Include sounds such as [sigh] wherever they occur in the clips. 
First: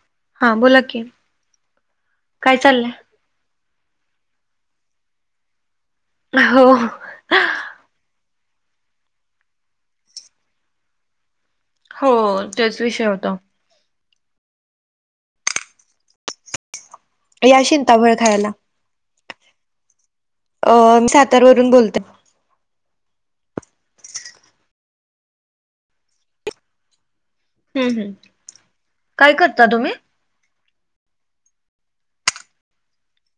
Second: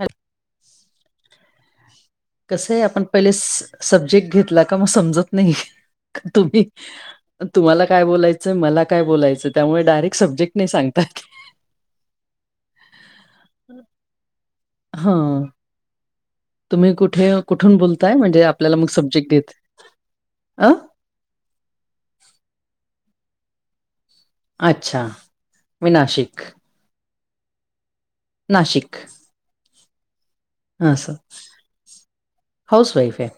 ह. हा बोला की काय कस आहे चाललंय? आपण पहिले सब्जेक्ट घेतला का मग समजत नाही, हो तुम्ही तुम्हाला काय बोलायचं, मला काय बोलायचं, त्यामुळे डायरेक्ट सब्जेक्ट नाही सांगतात. हो त्योच विषय होतो. हा. तुम्ही कुठे या कुठून शिंताफळ बोलताय? म्हणजे खायला आपल्याला मग सब्जेक्ट दे अ मी सातारा वरून बोलते अच्छा मी नाशिक हम् हम्. नाशिक. काय करता तुम्ही हा सर, हाऊस वाइफ आहे.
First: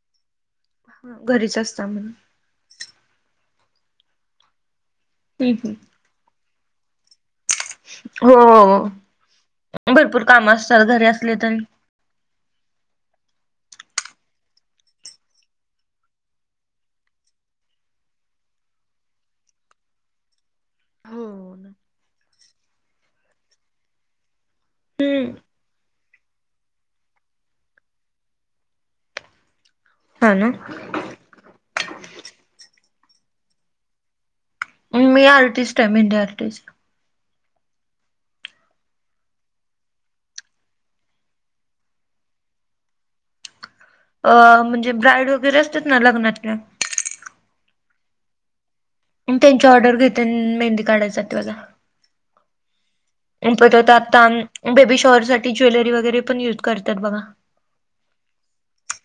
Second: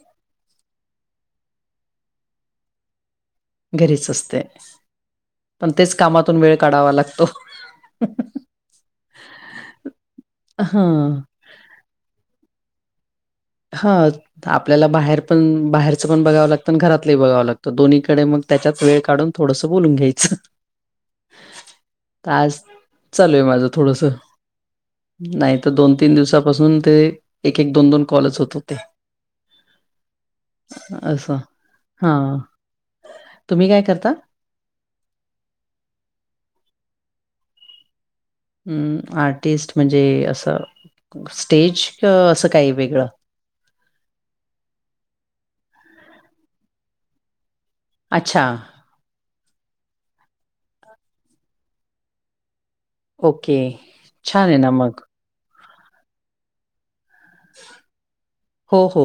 घरीच असतो आम्ही घरीच असते हम्म पण हम्म तेच कामातून वेळ काढावा लागतो. हो, भरपूर कामं असतात घरी हां असले तरी. हा आपल्याला बाहेर पण बाहेरचं पण बघावं लागतं आणि घरातलंही बघावं लागतं दोन्हीकडे मग त्याच्यात वेळ काढून थोडसं बोलून घ्यायचं. हम्म आज चालू आहे माझं थोडसं नाही तर दोन तीन दिवसापासून ते एक -एक, दोन -दोन कॉलच होत होते. हा ना. असं हां हा तुम्ही काय करता? मी आर्टिस्ट आहे मेहंदी आर्टिस्ट म आर्टिस्ट म्हणजे असं स्टेज का असं काही वेगळं अ म्हणजे ब्राईड वगैरे असतात ना लग्नातल्या अच्छा, त्यांची ऑर्डर घेते मेंदी काढाय जाते बघा हो ओके. तर आता छान आहे ना बेबी मग. शॉवर साठी ज्वेलरी वगैरे पण युज करत्यात बघा हो हो.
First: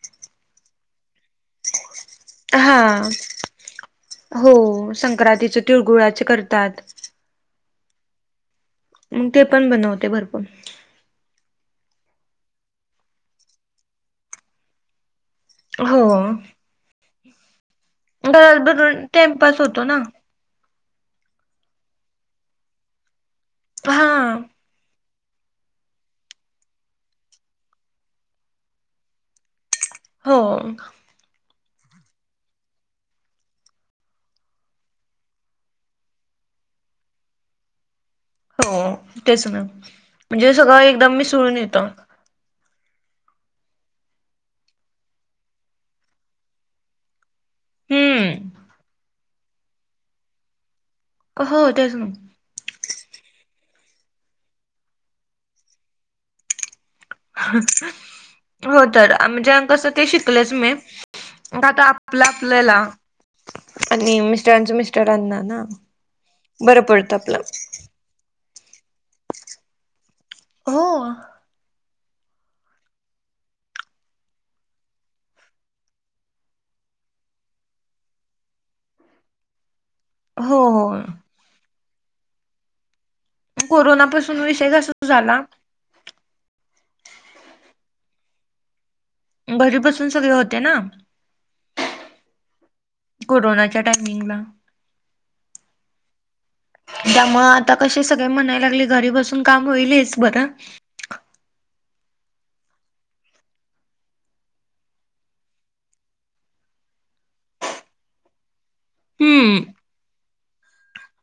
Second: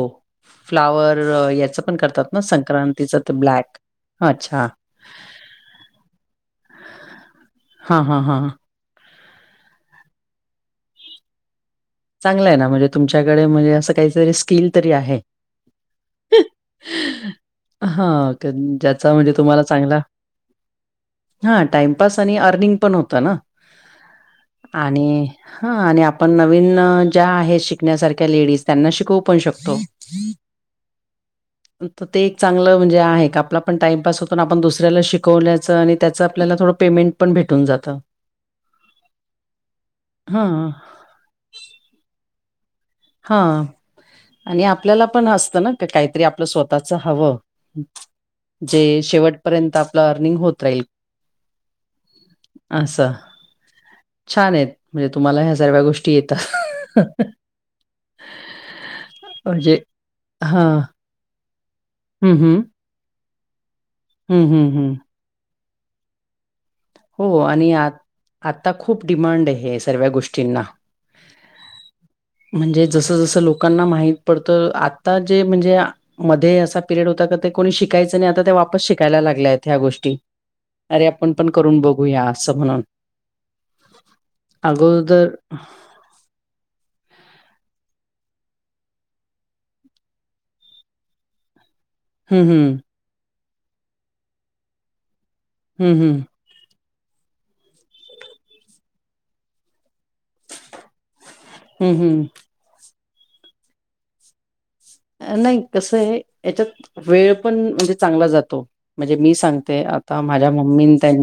फ्लावर याचं पण करतात ना हा संक्रांतीच त ब्लॅक. हो अच्छा. संक्रांतीच तिळगुळाच करतात. हां, हां, हां, हां मग ते पण बनवते भरपूर चांगलंय ना म्हणजे तुमच्याकडे म्हणजे असं काहीतरी स्किल तरी आहे. हो हा घरात बसून ज्याचा म्हणजे टाइमपास तुम्हाला होतो ना. चांगला हा टाइमपास आणि अर्निंग पण होतं ना. हां आणि हा आणि आपण नवीन ज्या आहेत शिकण्यासारख्या लेडीज त्यांना शिकवू पण शकतो. हो [unintelligible] तर ते एक चांगलं म्हणजे आहे का आपला पण टाइमपास होतो आपण दुसऱ्याला शिकवल्याचं आणि त्याचं आपल्याला थोडं पेमेंट पण भेटून जातं. हो तेच ना म्हणजे हां, सगळं एकदम मिसळून येतो. हा आणि आपल्याला पण असतं ना, का काहीतरी आपलं स्वतःच हवं. हम्म जे शेवटपर्यंत आपलं अर्निंग होत राहील. हो तेच ना आसं छान आहेत म्हणजे तुम्हाला ह्या सर्व्या गोष्टी येतात. हो तर म्हणजे कसं ते शिकलेच मी हां. मग आता आपलं हं, हं. आपल्याला आणि हं, हं, मिस्टरांच हं. मिस्टरांना ना बरं पडतं हो आपलं. आणि आ आता खूप डिमांड आहे सर्व्या गोष्टी ष्टीना हो म्हणजे जसं जसं लोकांना माहीत पडतं आता जे म्हणजे मध्ये असा पिरियड होता का ते कोणी शिकायचं नाही आता त्या वापस शिकायला लागल्या आहेत ह्या गोष्टी हो हो. अरे आपण पण करून बघूया असं म्हणून कोरोनापासून विषय क अगोदर झाला घरी बसून सगळे होते ना. हम् हम् कोरोनाच्या टायमिंगला हुं हू त्यामुळं आता कसे सगळे म्हणायला लागले घरी बसून काम होईल हेच बरं. हूं हूं नाही कसं आहे याच्यात वेळ पण म्हणजे चांगला जातो म्हणजे मी हम्म. सांगते आता माझ्या मम्मीनी त्यां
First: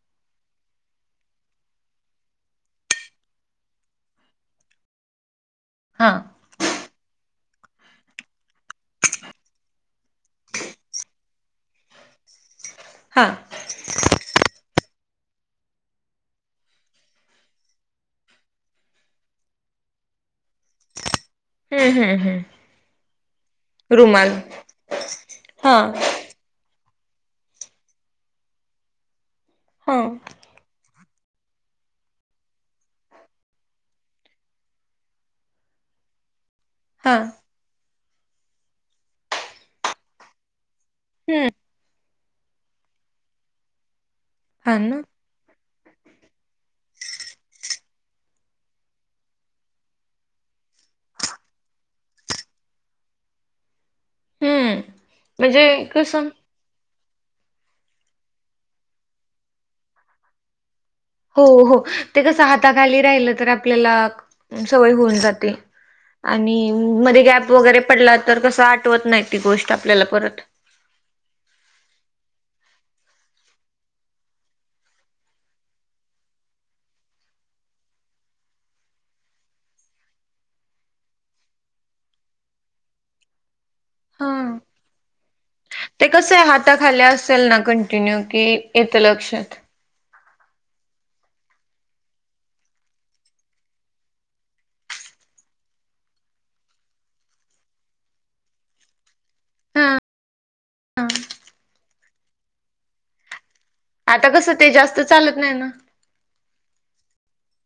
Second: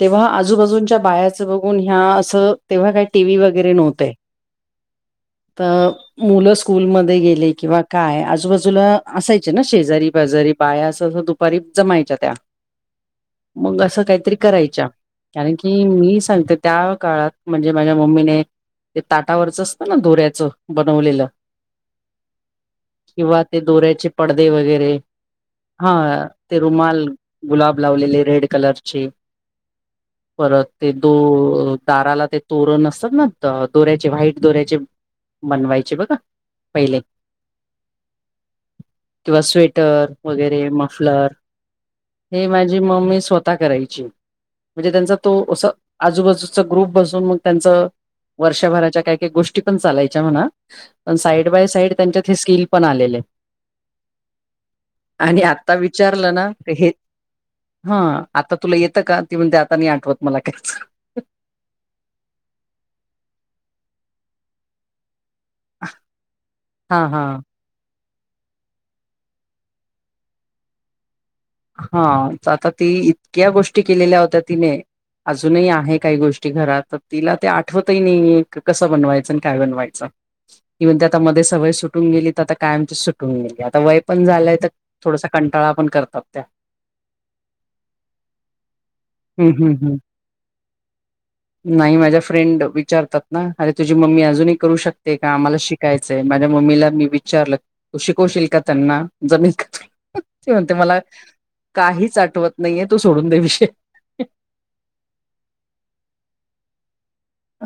तेव्हा आजूबाजूंच्या बायाचं बघून ह्या असं तेव्हा काही टीव्ही वगैरे नव्हतंय तर हां मुलं स्कूलमध्ये गेले किंवा काय आजूबाजूला असायचे ना शेजारी बाजारी बाया असं असं दुपारी जमायच्या त्या हां मग असं काहीतरी करायच्या कारण की मी सांगते त्या काळात म्हणजे माझ्या मम्मीने ते ताटावरच असतं ना दोऱ्याचं बनवलेलं हम्म हम् हम् किंवा ते दोऱ्याचे पडदे वगैरे हा ते रुमाल गुलाब लावलेले रेड कलरचे हा परत ते दो दाराला ते तोर नसत ना दोऱ्याचे व्हाईट दोऱ्याचे बनवायचे बघा पहिले हां किंवा स्वेटर वगैरे मफलर हम्म. हे माझी मम्मी स्वतः करायची हा म्हणजे ना. त्यांच तो असं आजूबाजूचा ग्रुप बसून मग त्यांचं वर्षभराच्या काही काही गोष्टी पण चालायच्या म्हणा पण साईड बाय साईड त्यांच्यात हे स्किल पण आलेले हम्म आणि म्हणजे आता कसं विचारलं ना हे हा आता तुला येतं का ती म्हणते आता मी आठवत मला कच हो हो ते कसं हाताखाली राहिलं तर आपल्याला सवय होऊन जाते आणि हा मध्ये हा गॅप वगैरे पडला तर कसा आठवत नाही ती गोष्ट आपल्याला परत हा आता ती इतक्या गोष्टी केलेल्या होत्या तिने अजूनही आहे काही गोष्टी घरात तर तिला ते आठवतही नाही कसं बनवायचं आणि काय बनवायचं इव्हन त्या आता मध्ये सवय सुटून गेली तर आता काय आमची सुटून गेली आता वय पण झालंय तर थोडासा कंटाळा पण करतात त्या हाता खाली असेल ना कंटिन्यू कि येतं हम्म लक्षात हम्म [unintelligible] नाही माझ्या फ्रेंड विचारतात ना अरे तुझी मम्मी अजूनही करू शकते का आम्हाला शिक कायच आहे माझ्या मम्मीला मी विचारलं तू शिकवशील का त्यांना जमील कत हा म्हणते मला काहीच आठवत नाहीये तू सोडून दे्या विषय आता कसं ते जास्त चालत नाही ना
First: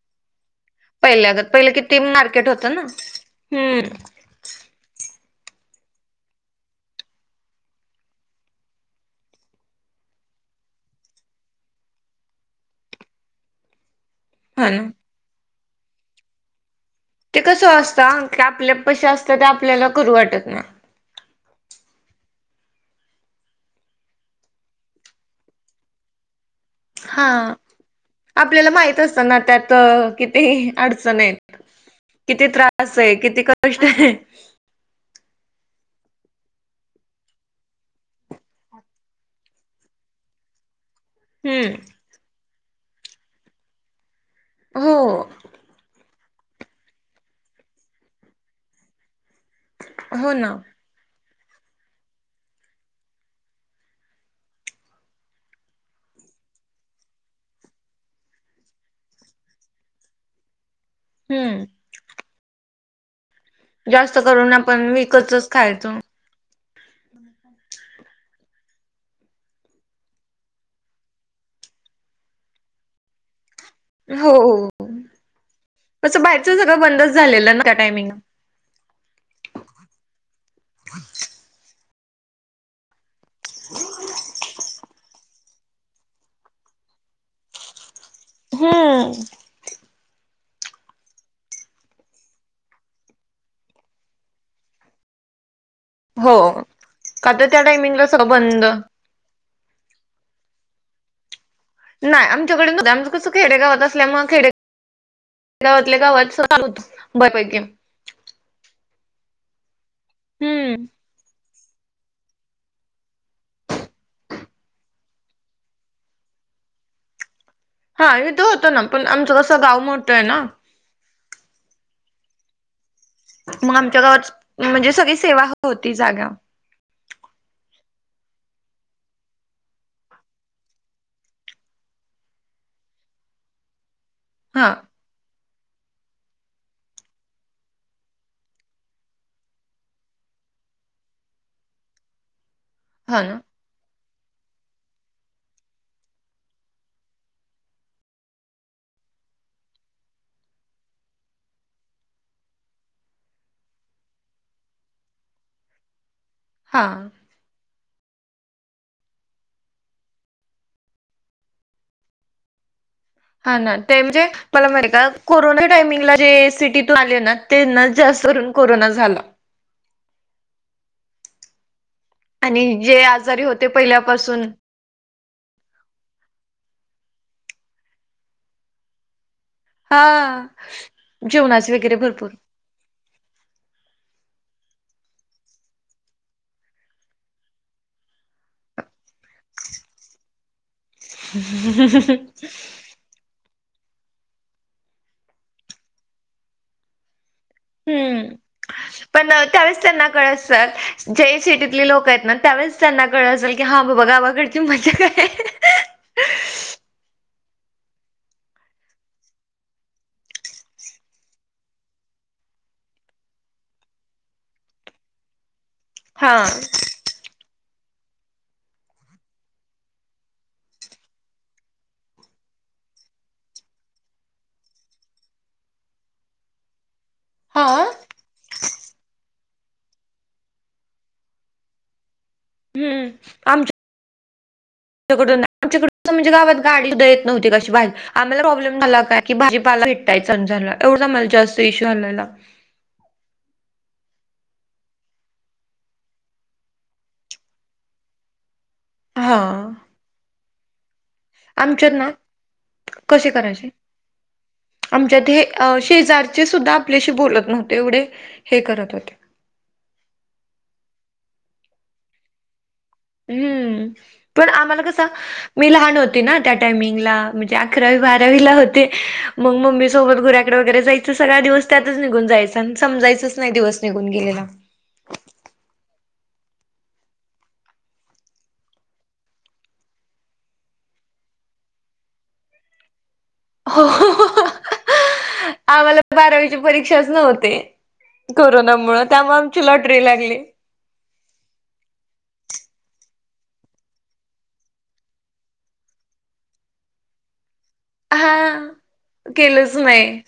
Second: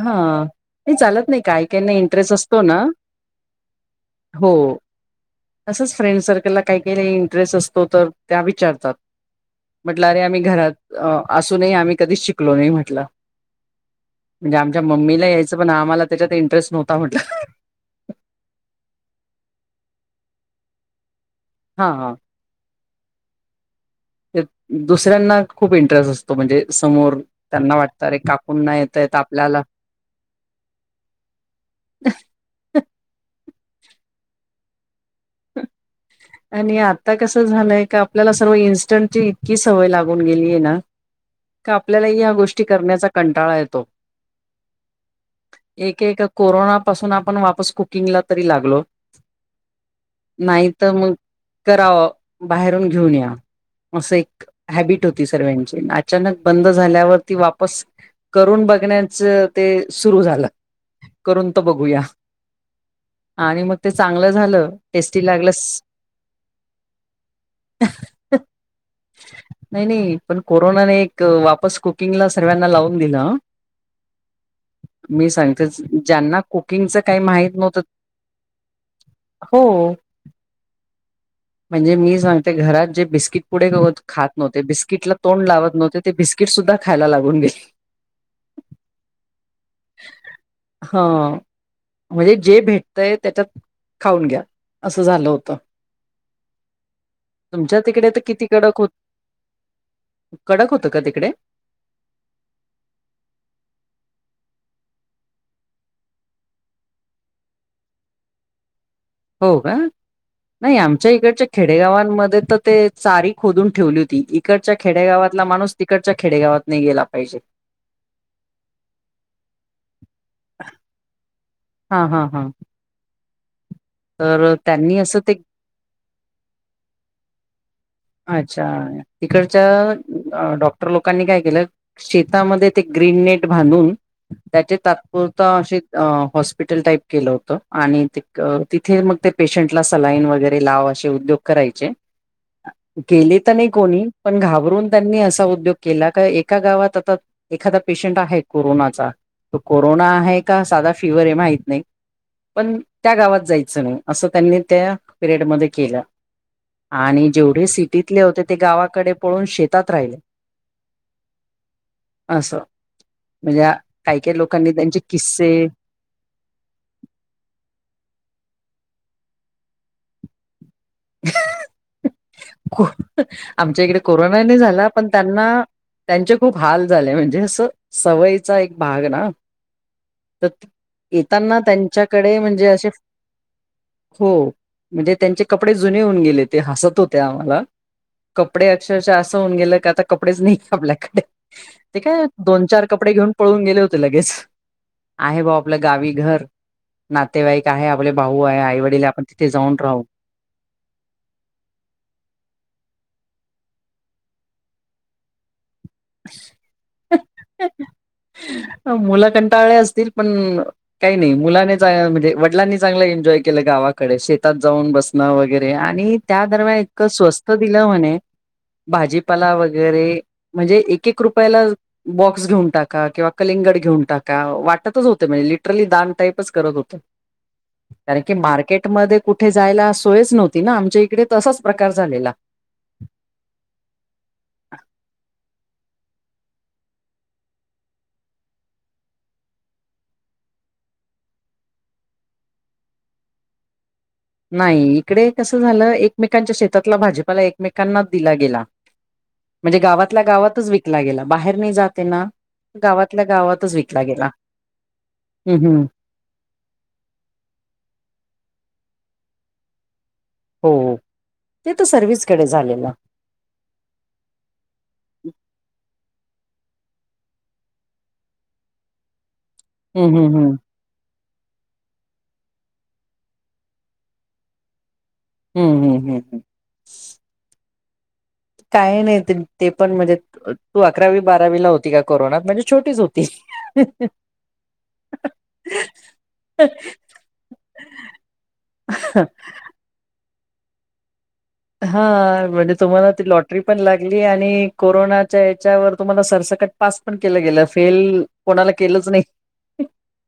हा नाही चालत नाही पहिल्यागत काय पहिलं काही नाही किती इंटरेस्ट मार्केट असतो होतं ना हम्म हो तंच फ्रेंड सर्कलला काही काही इंटरेस्ट असतो तर त्या विचारतात म्हटलं अरे आम्ही घरात असूनही आम्ही कधीच शिकलो नाही म्हटलं ते हा आमच्या ना मम्मीला यायचं पण आम्हाला त्याच्यात इंटरेस्ट नव्हता म्हटलं ते कसं असत आपल्या पशी असतात ते आपल्याला करू वाटत नाही हा हा दुसऱ्यांना खूप इंटरेस्ट असतो तो म्हणजे समोर हा त्यांना वाटतं रे काकून नाही येत येत आपल्याला अ किती ते अडचण आहेत किती त्रास आहे किती कष्ट आहे हर आणि आता कसं झालंय का आपल्याला सर्व इन्स्टंटची इतकी सवय लागून गेलीय ना का हम्म आपल्यालाही या्या गोष्टी करण्याचा कंटाळा येतो हो एक एक कोरोना पासून आपण वापस कुकिंगला तरी लागलो हो ना नाही तर मग करावं बाहेरून घेऊन या असं एक हॅबिट होती सर्वाची अचानक बंद झाल्यावरती वापस करून बघण्याच ते सुरू झालं करून तर हम्म बघूया आणि मग ते जास्त चांगलं करून झालं आपण टेस्टी विकतच लागलंस खायचो हम् नाही नाही पण कोरोनाने एक वापस कुकिंगला सर्व्यांना लावून दिला हो मी सांगतेच असं ज्यांना बाहेरच सगळं कुकिंगच बंदच काही माहित झालेलं ना त्या नव्हतं टायमिंगला हो ह [unintelligible] म्हणजे मी सांगते घरात जे बिस्किट पुढे खात नव्हते बिस्किटला तोंड लावत नव्हते ते बिस्किट सुद्धा खायला लागून गेले हम्म हा म्हणजे जे भेटतय त्याच्यात खाऊन घ्या असं झालं होतं हो का तर त्या तुमच्या टायमिंगला तिकडे तर सगळं किती बंद कडक हो कडक होतं का तिकडे नाही आमच्याकडे न आमंच कसं खेडेगावात असल्यामुळ खेडे गावातल्या गावात [unintelligible] हो का? नाही हम्म. आमच्या इकडचे खेडेगावांमध्ये तर ते चारी खोदून ठेवली होती इकडच्या खेडेगावातला माणूस तिकडच्या खेडेगावात नाही गेला पाहिजे. हा इथं होतं ना पण आमचं कसं गाव मोठं आहे ना. हा हा हा. मग आमच्या गावात, तर म्हणजे त्यांनी सगळी असं ते सेवा होती जागा. अच्छा इकडच्या डॉक्टर लोकांनी काय केलं शेतामध्ये ते ग्रीन नेट बांधून हा त्याचे तात्पुर त अशे अ हॉस्पिटल टाईप केलं होत आणि तिथ तिथे मग ते पेशंटला सलाईन वगैरे लाव अशे उद्योग करायचे. हा केले ना तर नाही कोणी पण घाबरून त्यांनी असा उद्योग केला का एका गावात आता एखादा पेशंट आहे कोरोनाचा तो कोरोना आहे का साधा फिवर आहे माहित नाही. पण त्या गावात जायचं नाही असं त्यांनी त्या पिरियडमध्ये केलं. हा. आणि जेवढे सिटीतले होते ते गावाकडे पळून शेतात राहिले. अस. हा ना ते म्हणजे मला [unintelligible] किस्से कोरोना टायमिंगला रे सिटीत तो आले ना त्यांनाच जास्त कोरोना झाला. आणि जे आजारी होते आमच्या इकडे कोरोना पहिल्यापासून नाही झाला. पण त्यांना त्यांचे खूप हाल झाले म्हणजे असं सवयीचा एक भाग ना. हा [unintelligible] येताना जेवणाचे वगैरे भरपूर त्यांच्याकडे म्हणजे अशे हो म्हणजे त्यांचे कपडे जुने होऊन गेले ते हसत होत्या आम्हाला. कपडे अक्षरशा असं होऊन गेल क आता कपडेच नाही आपल्या ते काय हम्म. दोन चार कपडे घेऊन पळून गेले होते लगेच, आहे भाऊ आपलं गावी घर नातेवाईक आहे आपले हम्म भाऊ आहे आई वडील आपण पण तिथे जाऊन त्यावेळेस राहू त्यांना कळ असल. जे सिटीतले लोक आहेत ना त्यावेळेस त्यांना कळ असेल की हा बाबा गावाकडची मजा काय. [inaudible] मुलं कंटाळे असतील पण काही नाही मुलाने म्हणजे वडलांनी चांगलं एन्जॉय केलं गावाकडे शेतात जाऊन बसणं वगैरे. ते आणि हा त्या दरम्यान इतकं स्वस्त दिलं म्हणे भाजीपाला वगैरे म्हणजे एक एक रुपयाला बॉक्स घेऊन टाका किंवा कलिंगड घेऊन टाका वाटतच होत म्हणजे लिटरली दान टाईपच करत होत. हा. कारण की मार्केटमध्ये कुठे जायला सोयच नव्हती ना आमच्या इकडे तसाच प्रकार झालेला. हम्म आमच्या [inaudible] [unintelligible] आमच्याकडून म्हणजे गावात गाडी सुद्धा येत नव्हती कशी बाहेर आम्हाला प्रॉब्लेम झाला काय कि भाजीपाला [unintelligible] झाला एवढा मला जास्त इश्यू आलेला. नाही इकडे कसं झालं एकमेकांच्या शेतातला भाजीपाला एकमेकांना दिला गेला. हा म्हणजे गावातल्या गावातच विकला गेला. बाहेर नाही जाते ना गावातल्या कसे करायचे गावातच विकला गेला. आमच्यात हे हम्म अ हम्म शेजारचे सुद्धा आपल्याशी बोलत नव्हते एवढे हे करत होते. हो, ते तर सर्विसकडे झालेल. हम्म, पण आम्हाला कसं मी लहान होते ना त्या टायमिंगला म्हणजे अकरावी बारावीला होते. मग मम्मी हम्म सोबत हम्म घुऱ्याकड हम्म वगैरे ज त सगळा दिवस त्यातच निघून जायचा आणि समजायच नाही दिवस निघून गेलेला. हम्म हम्म हम्म हम्. काही नाही ते पण म्हणजे तू अकरावी बारावीला होती का कोरोनात म्हणजे छोटीच होती. हो आम्हाला बारावीच्या परीक्षाच नव्हते कोरोनामुळे त्यामुळे आमची ल लॉटरी लागली हा म्हणजे तुम्हाला ती लॉटरी पण लागली आणि कोरोनाच्या याच्यावर तुम्हाला सरसकट पास पण केलं गेलं फेल हा कोणाला केलंच नाही. केलंच नाही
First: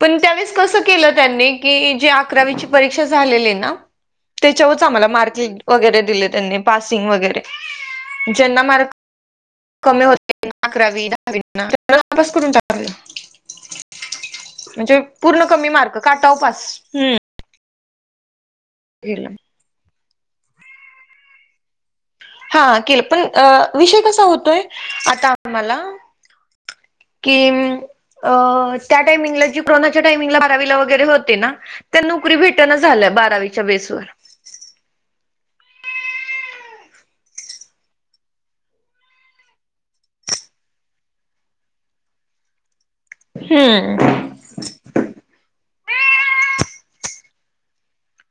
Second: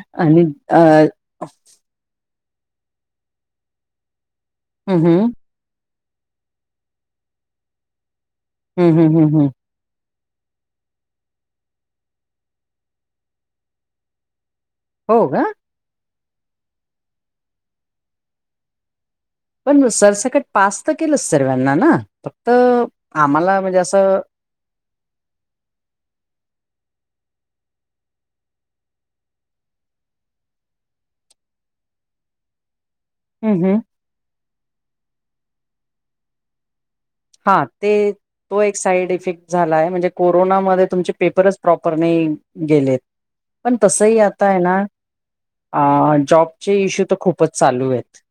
पण आणि त्यावेळेस कसं अ केलं त्यांनी की जे अकरावीची परीक्षा झालेली ना त्याच्यावरच हम्म आम्हाला हम्म मार्क लि वगैरे दिले त्यांनी पासिंग वगैरे ज्यांना मार्क हम्म हम्म हम्म हम्म कमी होते अकरावी दहावी पास करून टाकले म्हणजे हो का पूर्ण कमी मार्क काटावर पास गेले पण सरसकट पास तर केलंच सर्वाना ना फक्त हा केलं पण आम्हाला म्हणजे विषय असं कसा होतोय आता आम्हाला कि म अ त्या टायमिंगला जी कोरोनाच्या टायमिंगला बरावीला वगैरे होते ना त्या नोकरी भेटण झाल्या हम्म बारावीच्या हम्म बेसवर हा ते तो एक साईड इफेक्ट झाला आहे म्हणजे कोरोनामध्ये तुमचे पेपरच प्रॉपर नाही गेलेत पण तसही हम्म आता आहे ना अ जॉबचे इश्यू तर खूपच चालू आहेत.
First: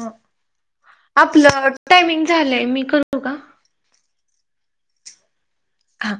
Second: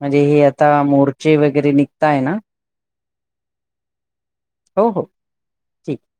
म्हणजे हे आता मोर्चे वगैरे निघताय ना. प्लेमिकल हो हो ठीक. हा.